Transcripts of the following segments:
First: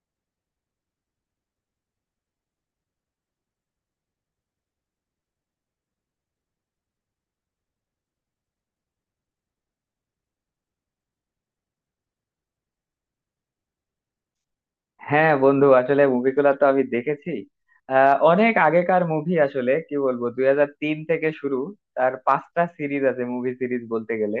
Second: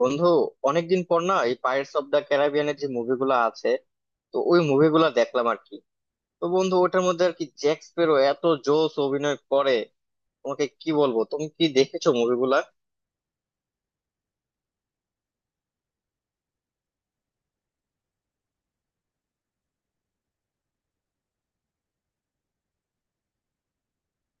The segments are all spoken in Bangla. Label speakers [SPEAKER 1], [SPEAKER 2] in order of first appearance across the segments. [SPEAKER 1] বন্ধু, অনেকদিন পর না এই পাইরেটস অফ দ্য ক্যারিবিয়ানের যে মুভিগুলো আছে, তো ওই মুভিগুলো দেখলাম আর কি। তো বন্ধু, ওটার মধ্যে আর কি জ্যাক স্প্যারো এত জোস অভিনয় করে, তোমাকে কি বলবো। তুমি কি দেখেছো মুভিগুলা?
[SPEAKER 2] হ্যাঁ বন্ধু, আসলে মুভিগুলো তো আমি দেখেছি। অনেক আগেকার মুভি, আসলে কি বলবো, 2003 থেকে শুরু। তার পাঁচটা সিরিজ আছে, মুভি সিরিজ বলতে গেলে।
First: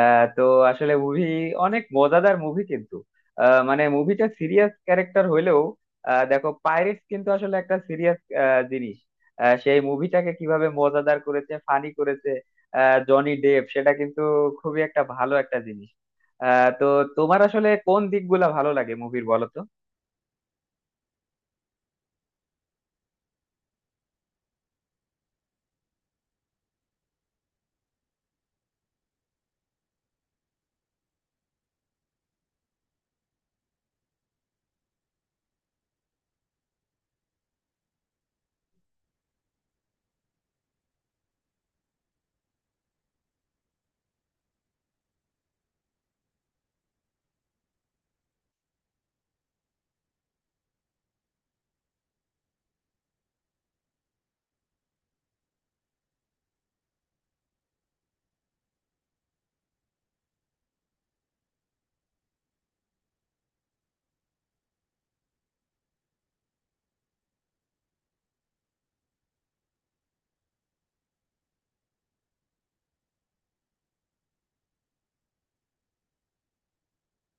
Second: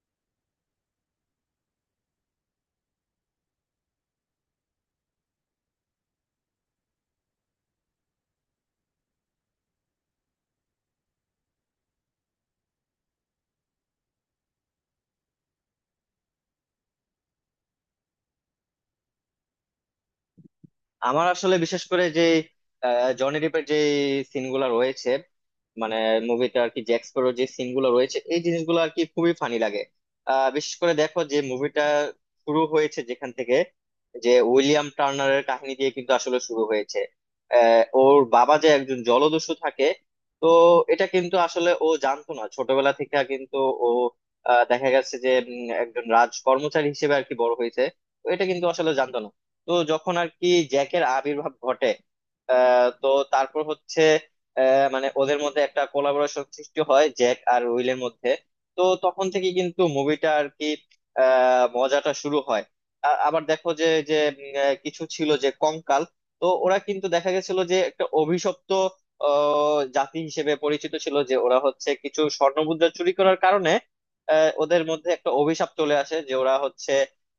[SPEAKER 2] তো আসলে মুভি অনেক মজাদার মুভি কিন্তু। মানে মুভিটা সিরিয়াস ক্যারেক্টার হইলেও, দেখো পাইরেটস কিন্তু আসলে একটা সিরিয়াস জিনিস। সেই মুভিটাকে কিভাবে মজাদার করেছে, ফানি করেছে জনি ডেভ, সেটা কিন্তু খুবই একটা ভালো একটা জিনিস। তো তোমার আসলে কোন দিকগুলা ভালো লাগে মুভির, বলো তো?
[SPEAKER 1] আমার আসলে বিশেষ করে যে জনি ডিপের যে সিনগুলো রয়েছে, মানে মুভিতে আর কি জ্যাক স্প্যারোর যে সিনগুলো রয়েছে, এই জিনিসগুলো আর কি খুবই ফানি লাগে। বিশেষ করে দেখো যে মুভিটা শুরু হয়েছে যেখান থেকে, যে উইলিয়াম টার্নারের কাহিনী দিয়ে কিন্তু আসলে শুরু হয়েছে। ওর বাবা যে একজন জলদস্যু থাকে, তো এটা কিন্তু আসলে ও জানতো না ছোটবেলা থেকে কিন্তু। ও দেখা গেছে যে একজন রাজ কর্মচারী হিসেবে আর কি বড় হয়েছে, তো এটা কিন্তু আসলে জানতো না। তো যখন আর কি জ্যাকের আবির্ভাব ঘটে, তো তারপর হচ্ছে মানে ওদের মধ্যে একটা কোলাবোরেশন সৃষ্টি হয় জ্যাক আর উইলের মধ্যে। তো তখন থেকে কিন্তু মুভিটা আর কি মজাটা শুরু হয়। আবার দেখো যে যে উম, আহ, কিছু ছিল যে কঙ্কাল। তো ওরা কিন্তু দেখা গেছিল যে একটা অভিশপ্ত জাতি হিসেবে পরিচিত ছিল, যে ওরা হচ্ছে কিছু স্বর্ণমুদ্রা চুরি করার কারণে ওদের মধ্যে একটা অভিশাপ চলে আসে, যে ওরা হচ্ছে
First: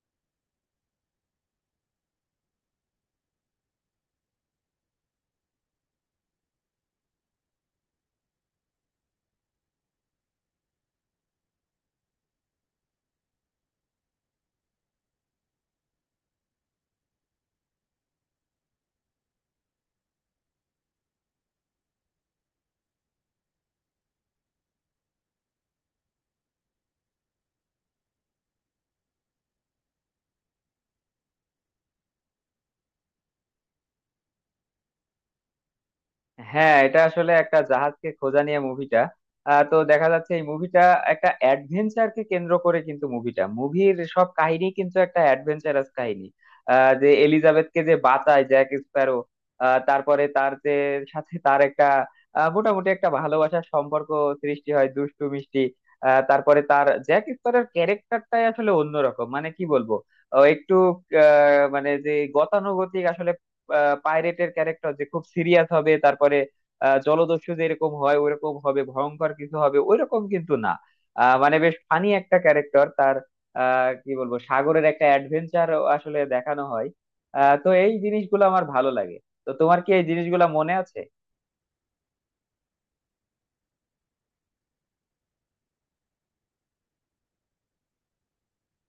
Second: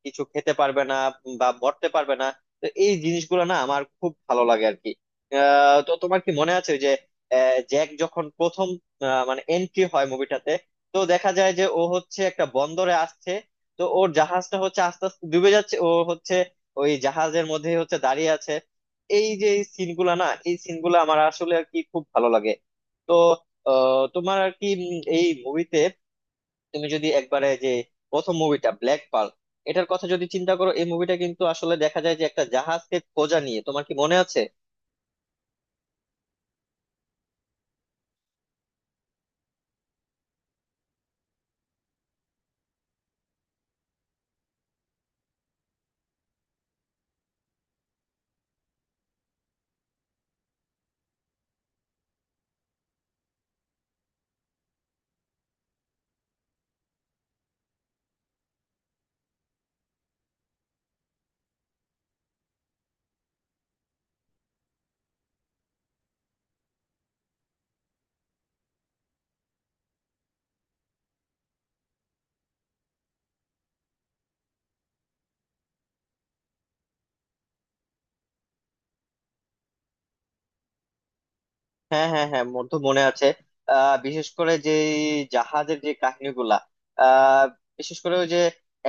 [SPEAKER 1] কিছু খেতে পারবে না বা মরতে পারবে না। তো এই জিনিসগুলো না আমার খুব ভালো লাগে আর কি। তো তোমার কি মনে আছে ওই যে জ্যাক যখন প্রথম মানে এন্ট্রি হয় মুভিটাতে, তো দেখা যায় যে ও হচ্ছে একটা বন্দরে আসছে, তো ওর জাহাজটা হচ্ছে আস্তে আস্তে ডুবে যাচ্ছে, ও হচ্ছে ওই জাহাজের মধ্যে হচ্ছে দাঁড়িয়ে আছে। এই যে সিনগুলা না, এই সিনগুলো আমার আসলে আর কি খুব ভালো লাগে। তো তোমার আর কি এই মুভিতে তুমি যদি একবারে যে প্রথম মুভিটা ব্ল্যাক পার্ল এটার কথা যদি চিন্তা করো, এই মুভিটা কিন্তু আসলে দেখা যায় যে একটা জাহাজকে খোঁজা নিয়ে, তোমার কি মনে আছে?
[SPEAKER 2] হ্যাঁ, এটা আসলে একটা জাহাজকে খোঁজা নিয়ে মুভিটা। তো দেখা যাচ্ছে এই মুভিটা একটা অ্যাডভেঞ্চারকে কেন্দ্র করে, কিন্তু মুভিটা, মুভির সব কাহিনী কিন্তু একটা অ্যাডভেঞ্চারাস কাহিনী। যে এলিজাবেথকে যে বাঁচায় জ্যাক স্প্যারো, তারপরে তার যে সাথে তার একটা মোটামুটি একটা ভালোবাসার সম্পর্ক সৃষ্টি হয়, দুষ্টু মিষ্টি। তারপরে তার জ্যাক স্প্যারোর ক্যারেক্টারটাই আসলে অন্যরকম, মানে কি বলবো, ও একটু মানে যে গতানুগতিক আসলে পাইরেটের ক্যারেক্টার যে খুব সিরিয়াস হবে, তারপরে জলদস্যু যেরকম হয় ওরকম হবে, ভয়ঙ্কর কিছু হবে ওইরকম কিন্তু না। মানে বেশ ফানি একটা ক্যারেক্টার তার। কি বলবো, সাগরের একটা অ্যাডভেঞ্চার আসলে দেখানো হয়। তো এই জিনিসগুলো আমার ভালো লাগে। তো তোমার কি এই জিনিসগুলো মনে আছে?
[SPEAKER 1] হ্যাঁ, হ্যাঁ, হ্যাঁ, মোর তো মনে আছে। বিশেষ করে যে এই জাহাজের যে কাহিনীগুলা, আহ বিশেষ করে ওই যে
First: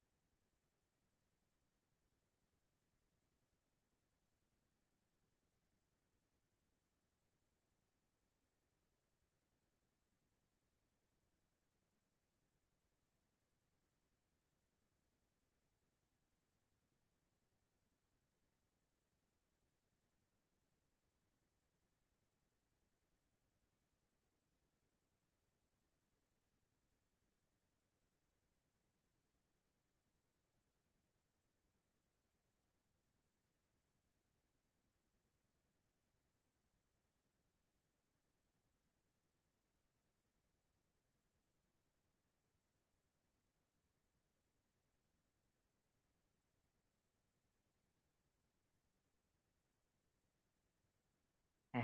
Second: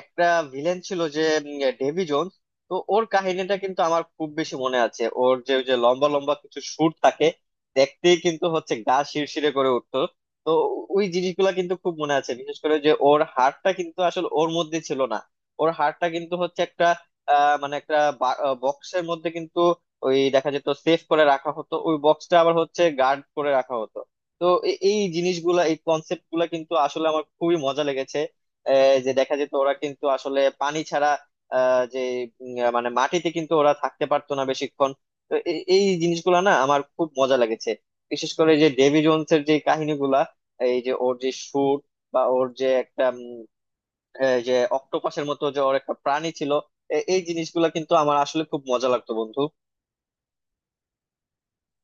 [SPEAKER 1] একটা ভিলেন ছিল যে ডেভি জোন্স। তো ওর কাহিনীটা কিন্তু আমার খুব বেশি মনে আছে। ওর যে ওই যে লম্বা লম্বা কিছু সুর থাকে, দেখতেই কিন্তু হচ্ছে গা শিরশিরে করে উঠতো। তো ওই জিনিসগুলা কিন্তু খুব মনে আছে। বিশেষ করে যে ওর হাড়টা কিন্তু আসলে ওর মধ্যে ছিল না, ওর হাড়টা কিন্তু হচ্ছে একটা মানে একটা বক্সের মধ্যে কিন্তু ওই দেখা যেত, সেফ করে রাখা হতো, ওই বক্সটা আবার হচ্ছে গার্ড করে রাখা হতো। তো এই জিনিসগুলা, এই কনসেপ্ট গুলা কিন্তু আসলে আমার খুবই মজা লেগেছে। যে দেখা যেত ওরা কিন্তু আসলে পানি ছাড়া আহ, যে উম, আহ, মানে মাটিতে কিন্তু ওরা থাকতে পারতো না বেশিক্ষণ। তো এই জিনিসগুলা না আমার খুব মজা লেগেছে। বিশেষ করে যে ডেভি জোনস এর যে কাহিনীগুলা, এই যে ওর যে শুট, বা ওর যে একটা এই যে অক্টোপাসের মতো যে ওর একটা প্রাণী ছিল। এই জিনিসগুলা কিন্তু আমার আসলে খুব মজা লাগতো বন্ধু।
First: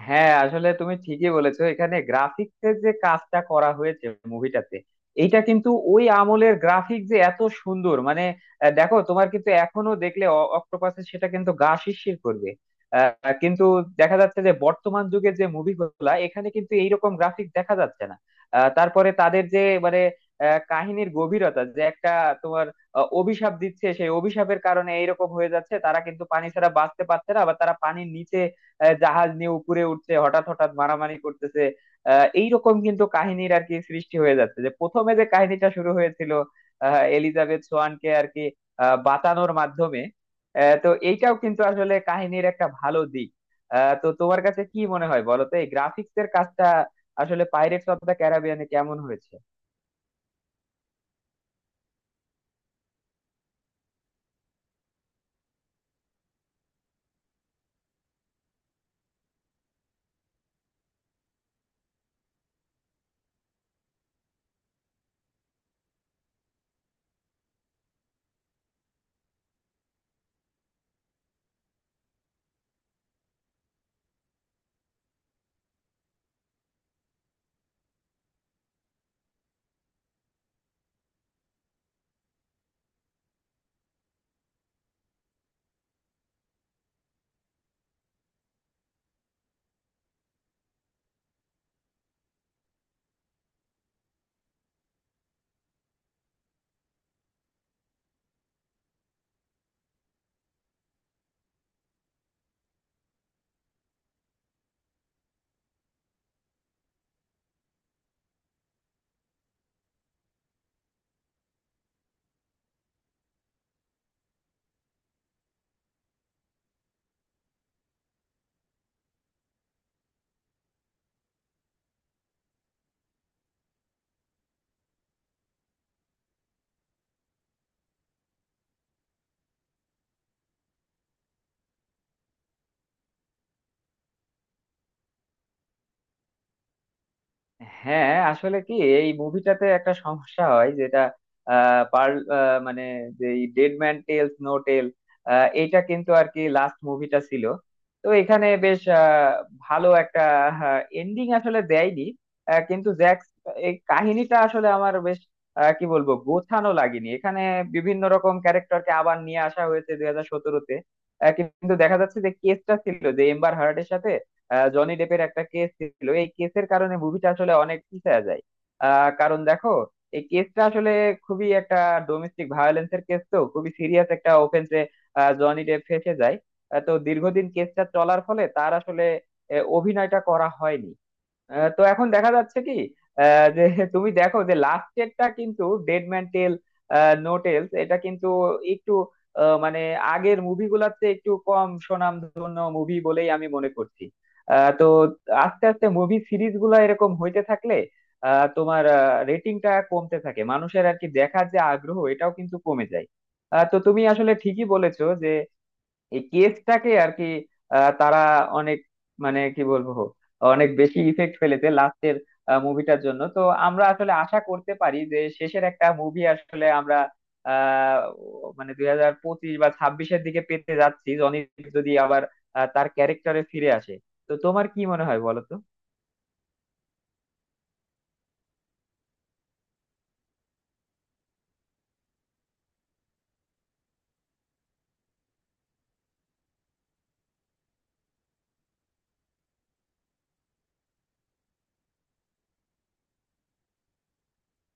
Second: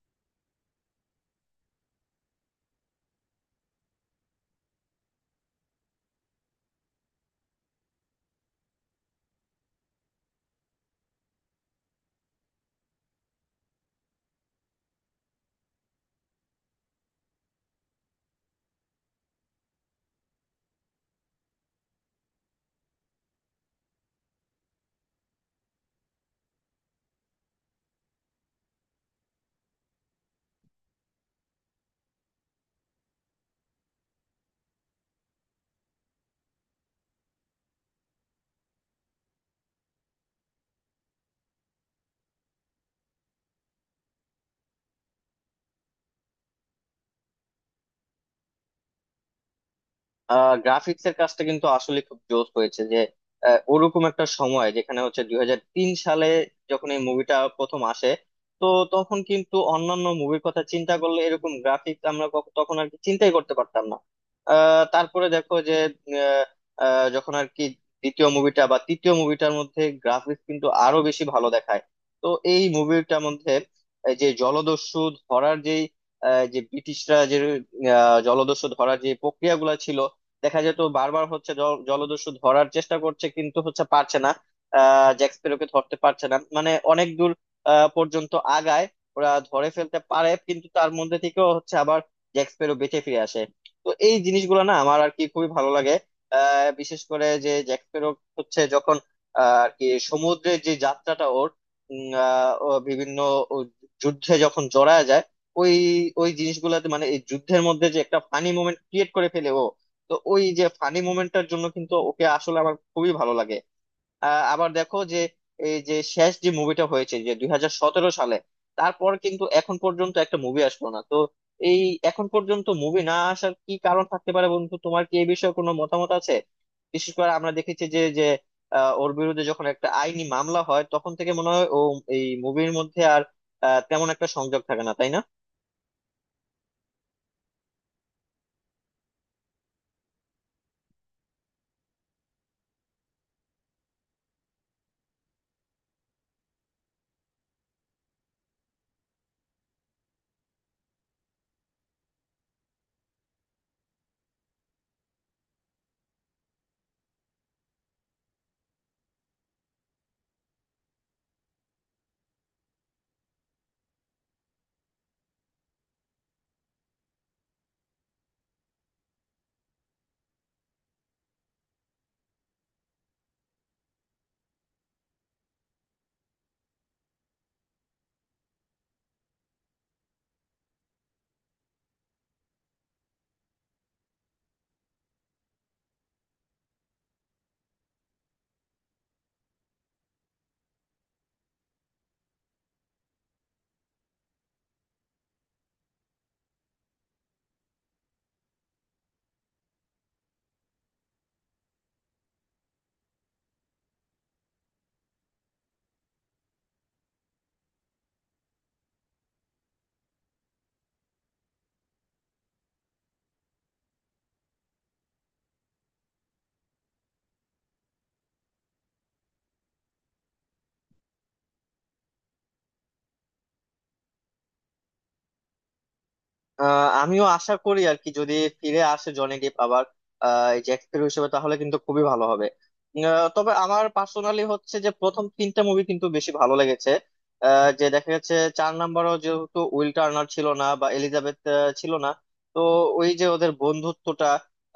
[SPEAKER 2] হ্যাঁ, আসলে তুমি ঠিকই বলেছো, এখানে গ্রাফিক্সের যে কাজটা করা হয়েছে মুভিটাতে, এইটা কিন্তু ওই আমলের গ্রাফিক যে এত সুন্দর, মানে দেখো তোমার কিন্তু এখনো দেখলে অক্টোপাসে সেটা কিন্তু গা শিরশির করবে। কিন্তু দেখা যাচ্ছে যে বর্তমান যুগের যে মুভিগুলা এখানে কিন্তু এইরকম গ্রাফিক দেখা যাচ্ছে না। তারপরে তাদের যে মানে কাহিনীর গভীরতা যে একটা তোমার অভিশাপ দিচ্ছে, সেই অভিশাপের কারণে এইরকম হয়ে যাচ্ছে, তারা কিন্তু পানি ছাড়া বাঁচতে পারছে না, আবার তারা পানির নিচে জাহাজ নিয়ে উপরে উঠছে, হঠাৎ হঠাৎ মারামারি করতেছে। এইরকম কিন্তু কাহিনীর আর কি সৃষ্টি হয়ে যাচ্ছে, যে প্রথমে যে কাহিনীটা শুরু হয়েছিল এলিজাবেথ সোয়ানকে আর কি বাঁচানোর মাধ্যমে। তো এইটাও কিন্তু আসলে কাহিনীর একটা ভালো দিক। তো তোমার কাছে কি মনে হয় বলো তো, এই গ্রাফিক্স এর কাজটা আসলে পাইরেটস অফ দ্য ক্যারিবিয়ানে কেমন হয়েছে?
[SPEAKER 1] গ্রাফিক্স এর কাজটা কিন্তু আসলে খুব জোস হয়েছে। যে ওরকম একটা সময় যেখানে হচ্ছে 2003 সালে যখন এই মুভিটা প্রথম আসে, তো তখন কিন্তু অন্যান্য মুভির কথা চিন্তা করলে এরকম গ্রাফিক্স আমরা তখন আর কি চিন্তাই করতে পারতাম না। তারপরে দেখো যে আহ, আহ, যখন আর কি দ্বিতীয় মুভিটা বা তৃতীয় মুভিটার মধ্যে গ্রাফিক্স কিন্তু আরো বেশি ভালো দেখায়। তো এই মুভিটার মধ্যে এই যে জলদস্যু ধরার যেই যে ব্রিটিশরা যে জলদস্যু ধরার যে প্রক্রিয়াগুলো ছিল, দেখা যেত বারবার হচ্ছে জলদস্যু ধরার চেষ্টা করছে কিন্তু হচ্ছে পারছে না। জ্যাক স্প্যারোকে ধরতে পারছে না, মানে অনেক দূর পর্যন্ত আগায়, ওরা ধরে ফেলতে পারে কিন্তু তার মধ্যে থেকেও হচ্ছে আবার জ্যাক স্প্যারো বেঁচে ফিরে আসে। তো এই জিনিসগুলো না আমার আর কি খুবই ভালো লাগে। বিশেষ করে যে জ্যাক স্প্যারো হচ্ছে যখন আর কি সমুদ্রের যে যাত্রাটা ওর, ও বিভিন্ন ও যুদ্ধে যখন জড়ায় যায়, ওই ওই জিনিসগুলোতে মানে এই যুদ্ধের মধ্যে যে একটা ফানি মোমেন্ট ক্রিয়েট করে ফেলে ও। তো ওই যে ফানি মোমেন্টটার জন্য কিন্তু ওকে আসলে আমার খুবই ভালো লাগে। আবার দেখো যে এই যে শেষ যে মুভিটা হয়েছে যে 2017 সালে, তারপর কিন্তু এখন পর্যন্ত একটা মুভি আসলো না তো। এই এখন পর্যন্ত মুভি না আসার কি কারণ থাকতে পারে বন্ধু? তোমার কি এই বিষয়ে কোনো মতামত আছে? বিশেষ করে আমরা দেখেছি যে যে আহ, ওর বিরুদ্ধে যখন একটা আইনি মামলা হয় তখন থেকে মনে হয় ও এই মুভির মধ্যে আর তেমন একটা সংযোগ থাকে না, তাই না?
[SPEAKER 2] হ্যাঁ, আসলে কি এই মুভিটাতে একটা সমস্যা হয়, যেটা পার্ল মানে যে dead man tells no tale, এইটা কিন্তু আর কি লাস্ট মুভিটা ছিল। তো এখানে বেশ ভালো একটা এন্ডিং আসলে দেয়নি। কিন্তু জ্যাক্স এই কাহিনীটা আসলে আমার বেশ কি বলবো, গোছানো লাগেনি এখানে। বিভিন্ন রকম ক্যারেক্টারকে আবার নিয়ে আসা হয়েছে 2017-তে, কিন্তু দেখা যাচ্ছে যে কেসটা ছিল যে এম্বার হার্ডের সাথে জনি ডেপের একটা কেস ছিল। এই কেসের কারণে মুভিটা আসলে অনেক পিছিয়ে যায়। কারণ দেখো, এই কেসটা আসলে খুবই একটা ডোমেস্টিক ভায়োলেন্স এর কেস, তো খুবই সিরিয়াস একটা অফেন্সে জনি ডেপ ফেঁসে যায়। তো দীর্ঘদিন কেসটা চলার ফলে তার আসলে অভিনয়টা করা হয়নি। তো এখন দেখা যাচ্ছে কি, যে তুমি দেখো যে লাস্ট এরটা কিন্তু dead man tell no tales এটা কিন্তু একটু মানে আগের মুভিগুলোর চেয়ে একটু কম সুনামধন্য মুভি বলেই আমি মনে করছি। তো আস্তে আস্তে মুভি সিরিজ গুলা এরকম হইতে থাকলে তোমার রেটিংটা কমতে থাকে, মানুষের আর কি দেখার যে আগ্রহ এটাও কিন্তু কমে যায়। তো তুমি আসলে ঠিকই বলেছো যে এই কেসটাকে আর কি তারা অনেক, মানে কি বলবো, অনেক বেশি ইফেক্ট ফেলেছে লাস্টের মুভিটার জন্য। তো আমরা আসলে আশা করতে পারি যে শেষের একটা মুভি আসলে আমরা আহ মানে 2025 বা 26-এর দিকে পেতে যাচ্ছি, জনি যদি আবার তার ক্যারেক্টারে ফিরে আসে। তো তোমার কি মনে হয় বলো তো?
[SPEAKER 1] আমিও আশা করি আর কি যদি ফিরে আসে জনি ডিপ আবার, এই যে অ্যাক্টর হিসেবে, তাহলে কিন্তু খুবই ভালো হবে। তবে আমার পার্সোনালি হচ্ছে যে প্রথম তিনটা মুভি কিন্তু বেশি ভালো লেগেছে। যে দেখা যাচ্ছে চার নাম্বারও যেহেতু উইল টার্নার ছিল না বা এলিজাবেথ ছিল না, তো ওই যে ওদের বন্ধুত্বটা,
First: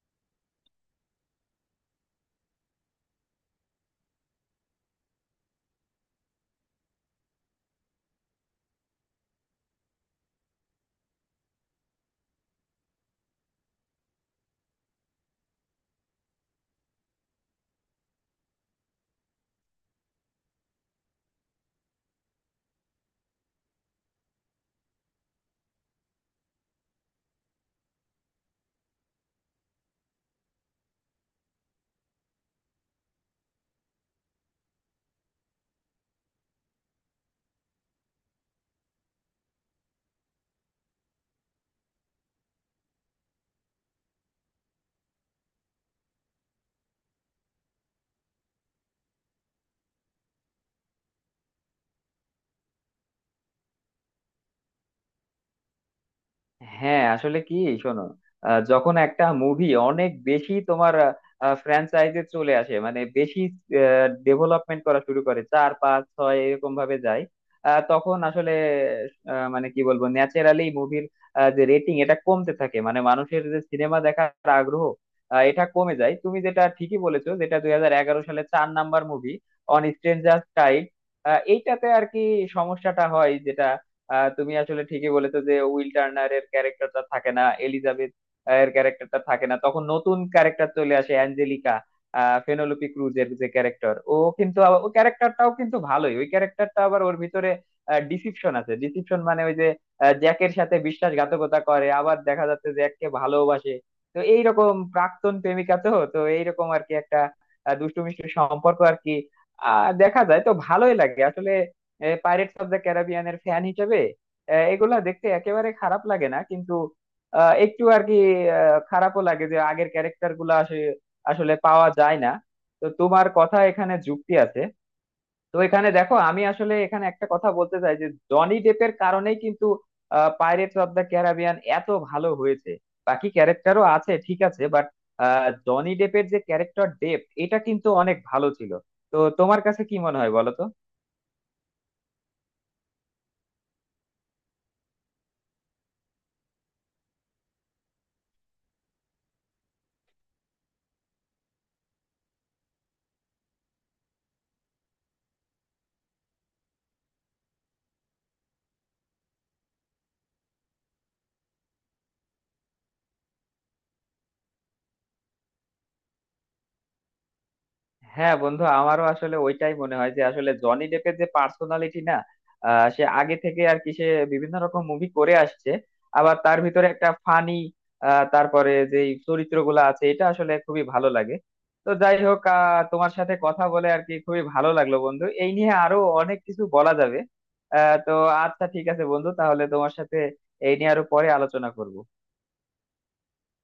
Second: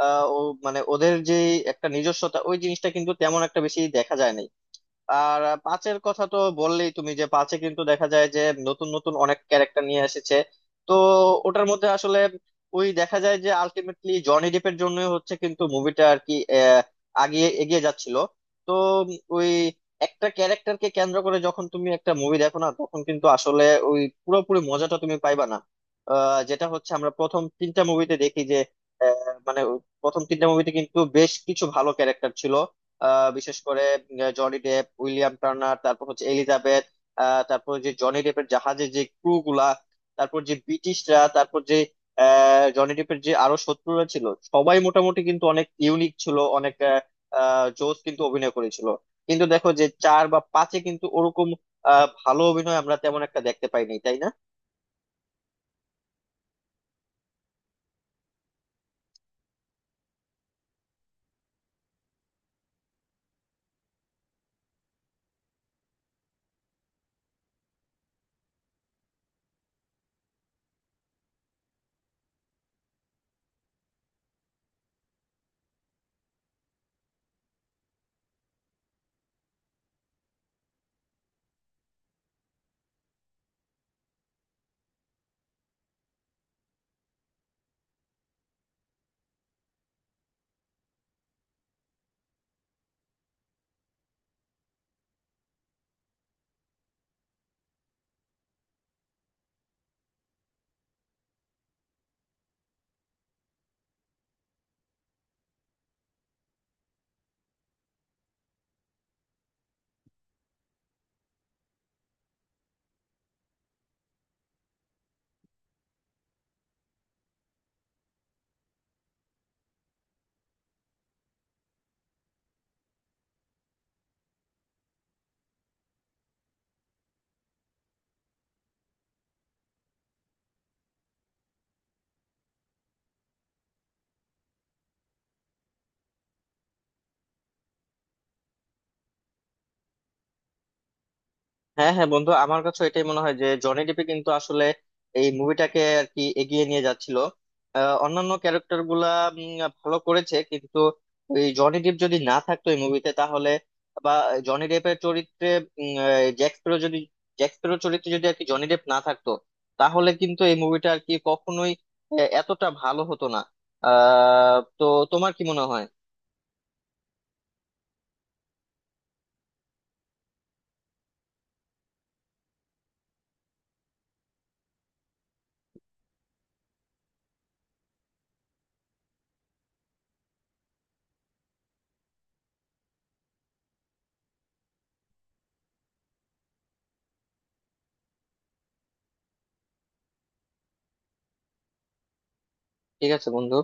[SPEAKER 1] ও মানে ওদের যে একটা নিজস্বতা, ওই জিনিসটা কিন্তু তেমন একটা বেশি দেখা যায় না। আর পাঁচের কথা তো বললেই তুমি, যে পাঁচে কিন্তু দেখা যায় যে নতুন নতুন অনেক ক্যারেক্টার নিয়ে এসেছে। তো ওটার মধ্যে আসলে ওই দেখা যায় যে আলটিমেটলি জনি ডেপের জন্য হচ্ছে কিন্তু মুভিটা আর কি আগিয়ে এগিয়ে যাচ্ছিল। তো ওই একটা ক্যারেক্টারকে কেন্দ্র করে যখন তুমি একটা মুভি দেখো না, তখন কিন্তু আসলে ওই পুরোপুরি মজাটা তুমি পাইবা না। যেটা হচ্ছে আমরা প্রথম তিনটা মুভিতে দেখি যে মানে প্রথম তিনটা মুভিতে কিন্তু বেশ কিছু ভালো ক্যারেক্টার ছিল। বিশেষ করে জনি ডেপ, উইলিয়াম টার্নার, তারপর হচ্ছে এলিজাবেথ, তারপর যে জনি ডেপের জাহাজের যে ক্রু গুলা, তারপর যে ব্রিটিশরা, তারপর যে জনি ডেপের যে আরো শত্রুরা ছিল, সবাই মোটামুটি কিন্তু অনেক ইউনিক ছিল, অনেক আহ, আহ, জোস কিন্তু অভিনয় করেছিল। কিন্তু দেখো যে চার বা পাঁচে কিন্তু ওরকম ভালো অভিনয় আমরা তেমন একটা দেখতে পাইনি, তাই না?
[SPEAKER 2] হ্যাঁ আসলে কি, শোনো যখন একটা মুভি অনেক বেশি তোমার ফ্র্যাঞ্চাইজে চলে আসে, মানে বেশি ডেভেলপমেন্ট করা শুরু করে, চার পাঁচ ছয় এরকম ভাবে যায়, তখন আসলে মানে কি বলবো, ন্যাচারালি মুভির যে রেটিং এটা কমতে থাকে, মানে মানুষের যে সিনেমা দেখার আগ্রহ এটা কমে যায়। তুমি যেটা ঠিকই বলেছো, যেটা 2011 সালে চার number movie On Stranger Tides এইটাতে আর কি সমস্যাটা হয়, যেটা তুমি আসলে ঠিকই বলেছো যে উইল টার্নারের ক্যারেক্টারটা থাকে না, এলিজাবেথ এর ক্যারেক্টারটা থাকে না, তখন নতুন ক্যারেক্টার চলে আসে অ্যাঞ্জেলিকা। ফেনোলোপি ক্রুজের যে ক্যারেক্টার, ও কিন্তু আবার- ও ক্যারেক্টারটাও কিন্তু ভালোই। ওই ক্যারেক্টারটা আবার ওর ভিতরে ডিসিপশন আছে, ডিসিপশন মানে ওই যে জ্যাকের সাথে বিশ্বাসঘাতকতা করে, আবার দেখা যাচ্ছে জ্যাককে ভালোবাসে। তো এইরকম প্রাক্তন প্রেমিকা, তো তো এইরকম আর কি একটা দুষ্টু মিষ্টি সম্পর্ক আর কি দেখা যায় তো ভালোই লাগে আসলে পাইরেটস অফ দ্য ক্যারিবিয়ানের ফ্যান হিসেবে। এগুলা দেখতে একেবারে খারাপ লাগে না কিন্তু একটু আর কি খারাপও লাগে যে আগের ক্যারেক্টার গুলা আসে- আসলে পাওয়া যায় না। তো তোমার কথা এখানে যুক্তি আছে। তো এখানে দেখো, আমি আসলে এখানে একটা কথা বলতে চাই, যে জনি ডেপের কারণেই কিন্তু পাইরেটস অফ দ্য ক্যারিবিয়ান এত ভালো হয়েছে। বাকি ক্যারেক্টারও আছে ঠিক আছে, বাট জনি ডেপের যে ক্যারেক্টার ডেপ, এটা কিন্তু অনেক ভালো ছিল। তো তোমার কাছে কি মনে হয় বলো তো?
[SPEAKER 1] হ্যাঁ, হ্যাঁ বন্ধু, আমার কাছে এটাই মনে হয় যে জনি ডিপে কিন্তু আসলে এই মুভিটাকে আর কি এগিয়ে নিয়ে যাচ্ছিল। অন্যান্য ক্যারেক্টার গুলা উম, ভালো করেছে কিন্তু এই জনি ডিপ যদি না থাকতো এই মুভিতে তাহলে, বা জনি ডেপের চরিত্রে জ্যাক স্প্যারো যদি, জ্যাক স্প্যারো চরিত্রে যদি আর কি জনি ডেপ না থাকতো, তাহলে কিন্তু এই মুভিটা আর কি কখনোই এতটা ভালো হতো না। তো তোমার কি মনে হয়?
[SPEAKER 2] হ্যাঁ বন্ধু, আমারও আসলে ওইটাই মনে হয় যে আসলে জনি ডেপের যে পার্সোনালিটি না সে আগে থেকে আর কি, সে বিভিন্ন রকম মুভি করে আসছে। আবার তার ভিতরে একটা ফানি, তারপরে যে চরিত্রগুলো আছে এটা আসলে খুবই ভালো লাগে। তো যাই হোক, তোমার সাথে কথা বলে আর কি খুবই ভালো লাগলো বন্ধু। এই নিয়ে আরো অনেক কিছু বলা যাবে। তো আচ্ছা, ঠিক আছে বন্ধু, তাহলে তোমার সাথে এই নিয়ে আরো পরে আলোচনা করব।
[SPEAKER 1] ঠিক আছে বন্ধু।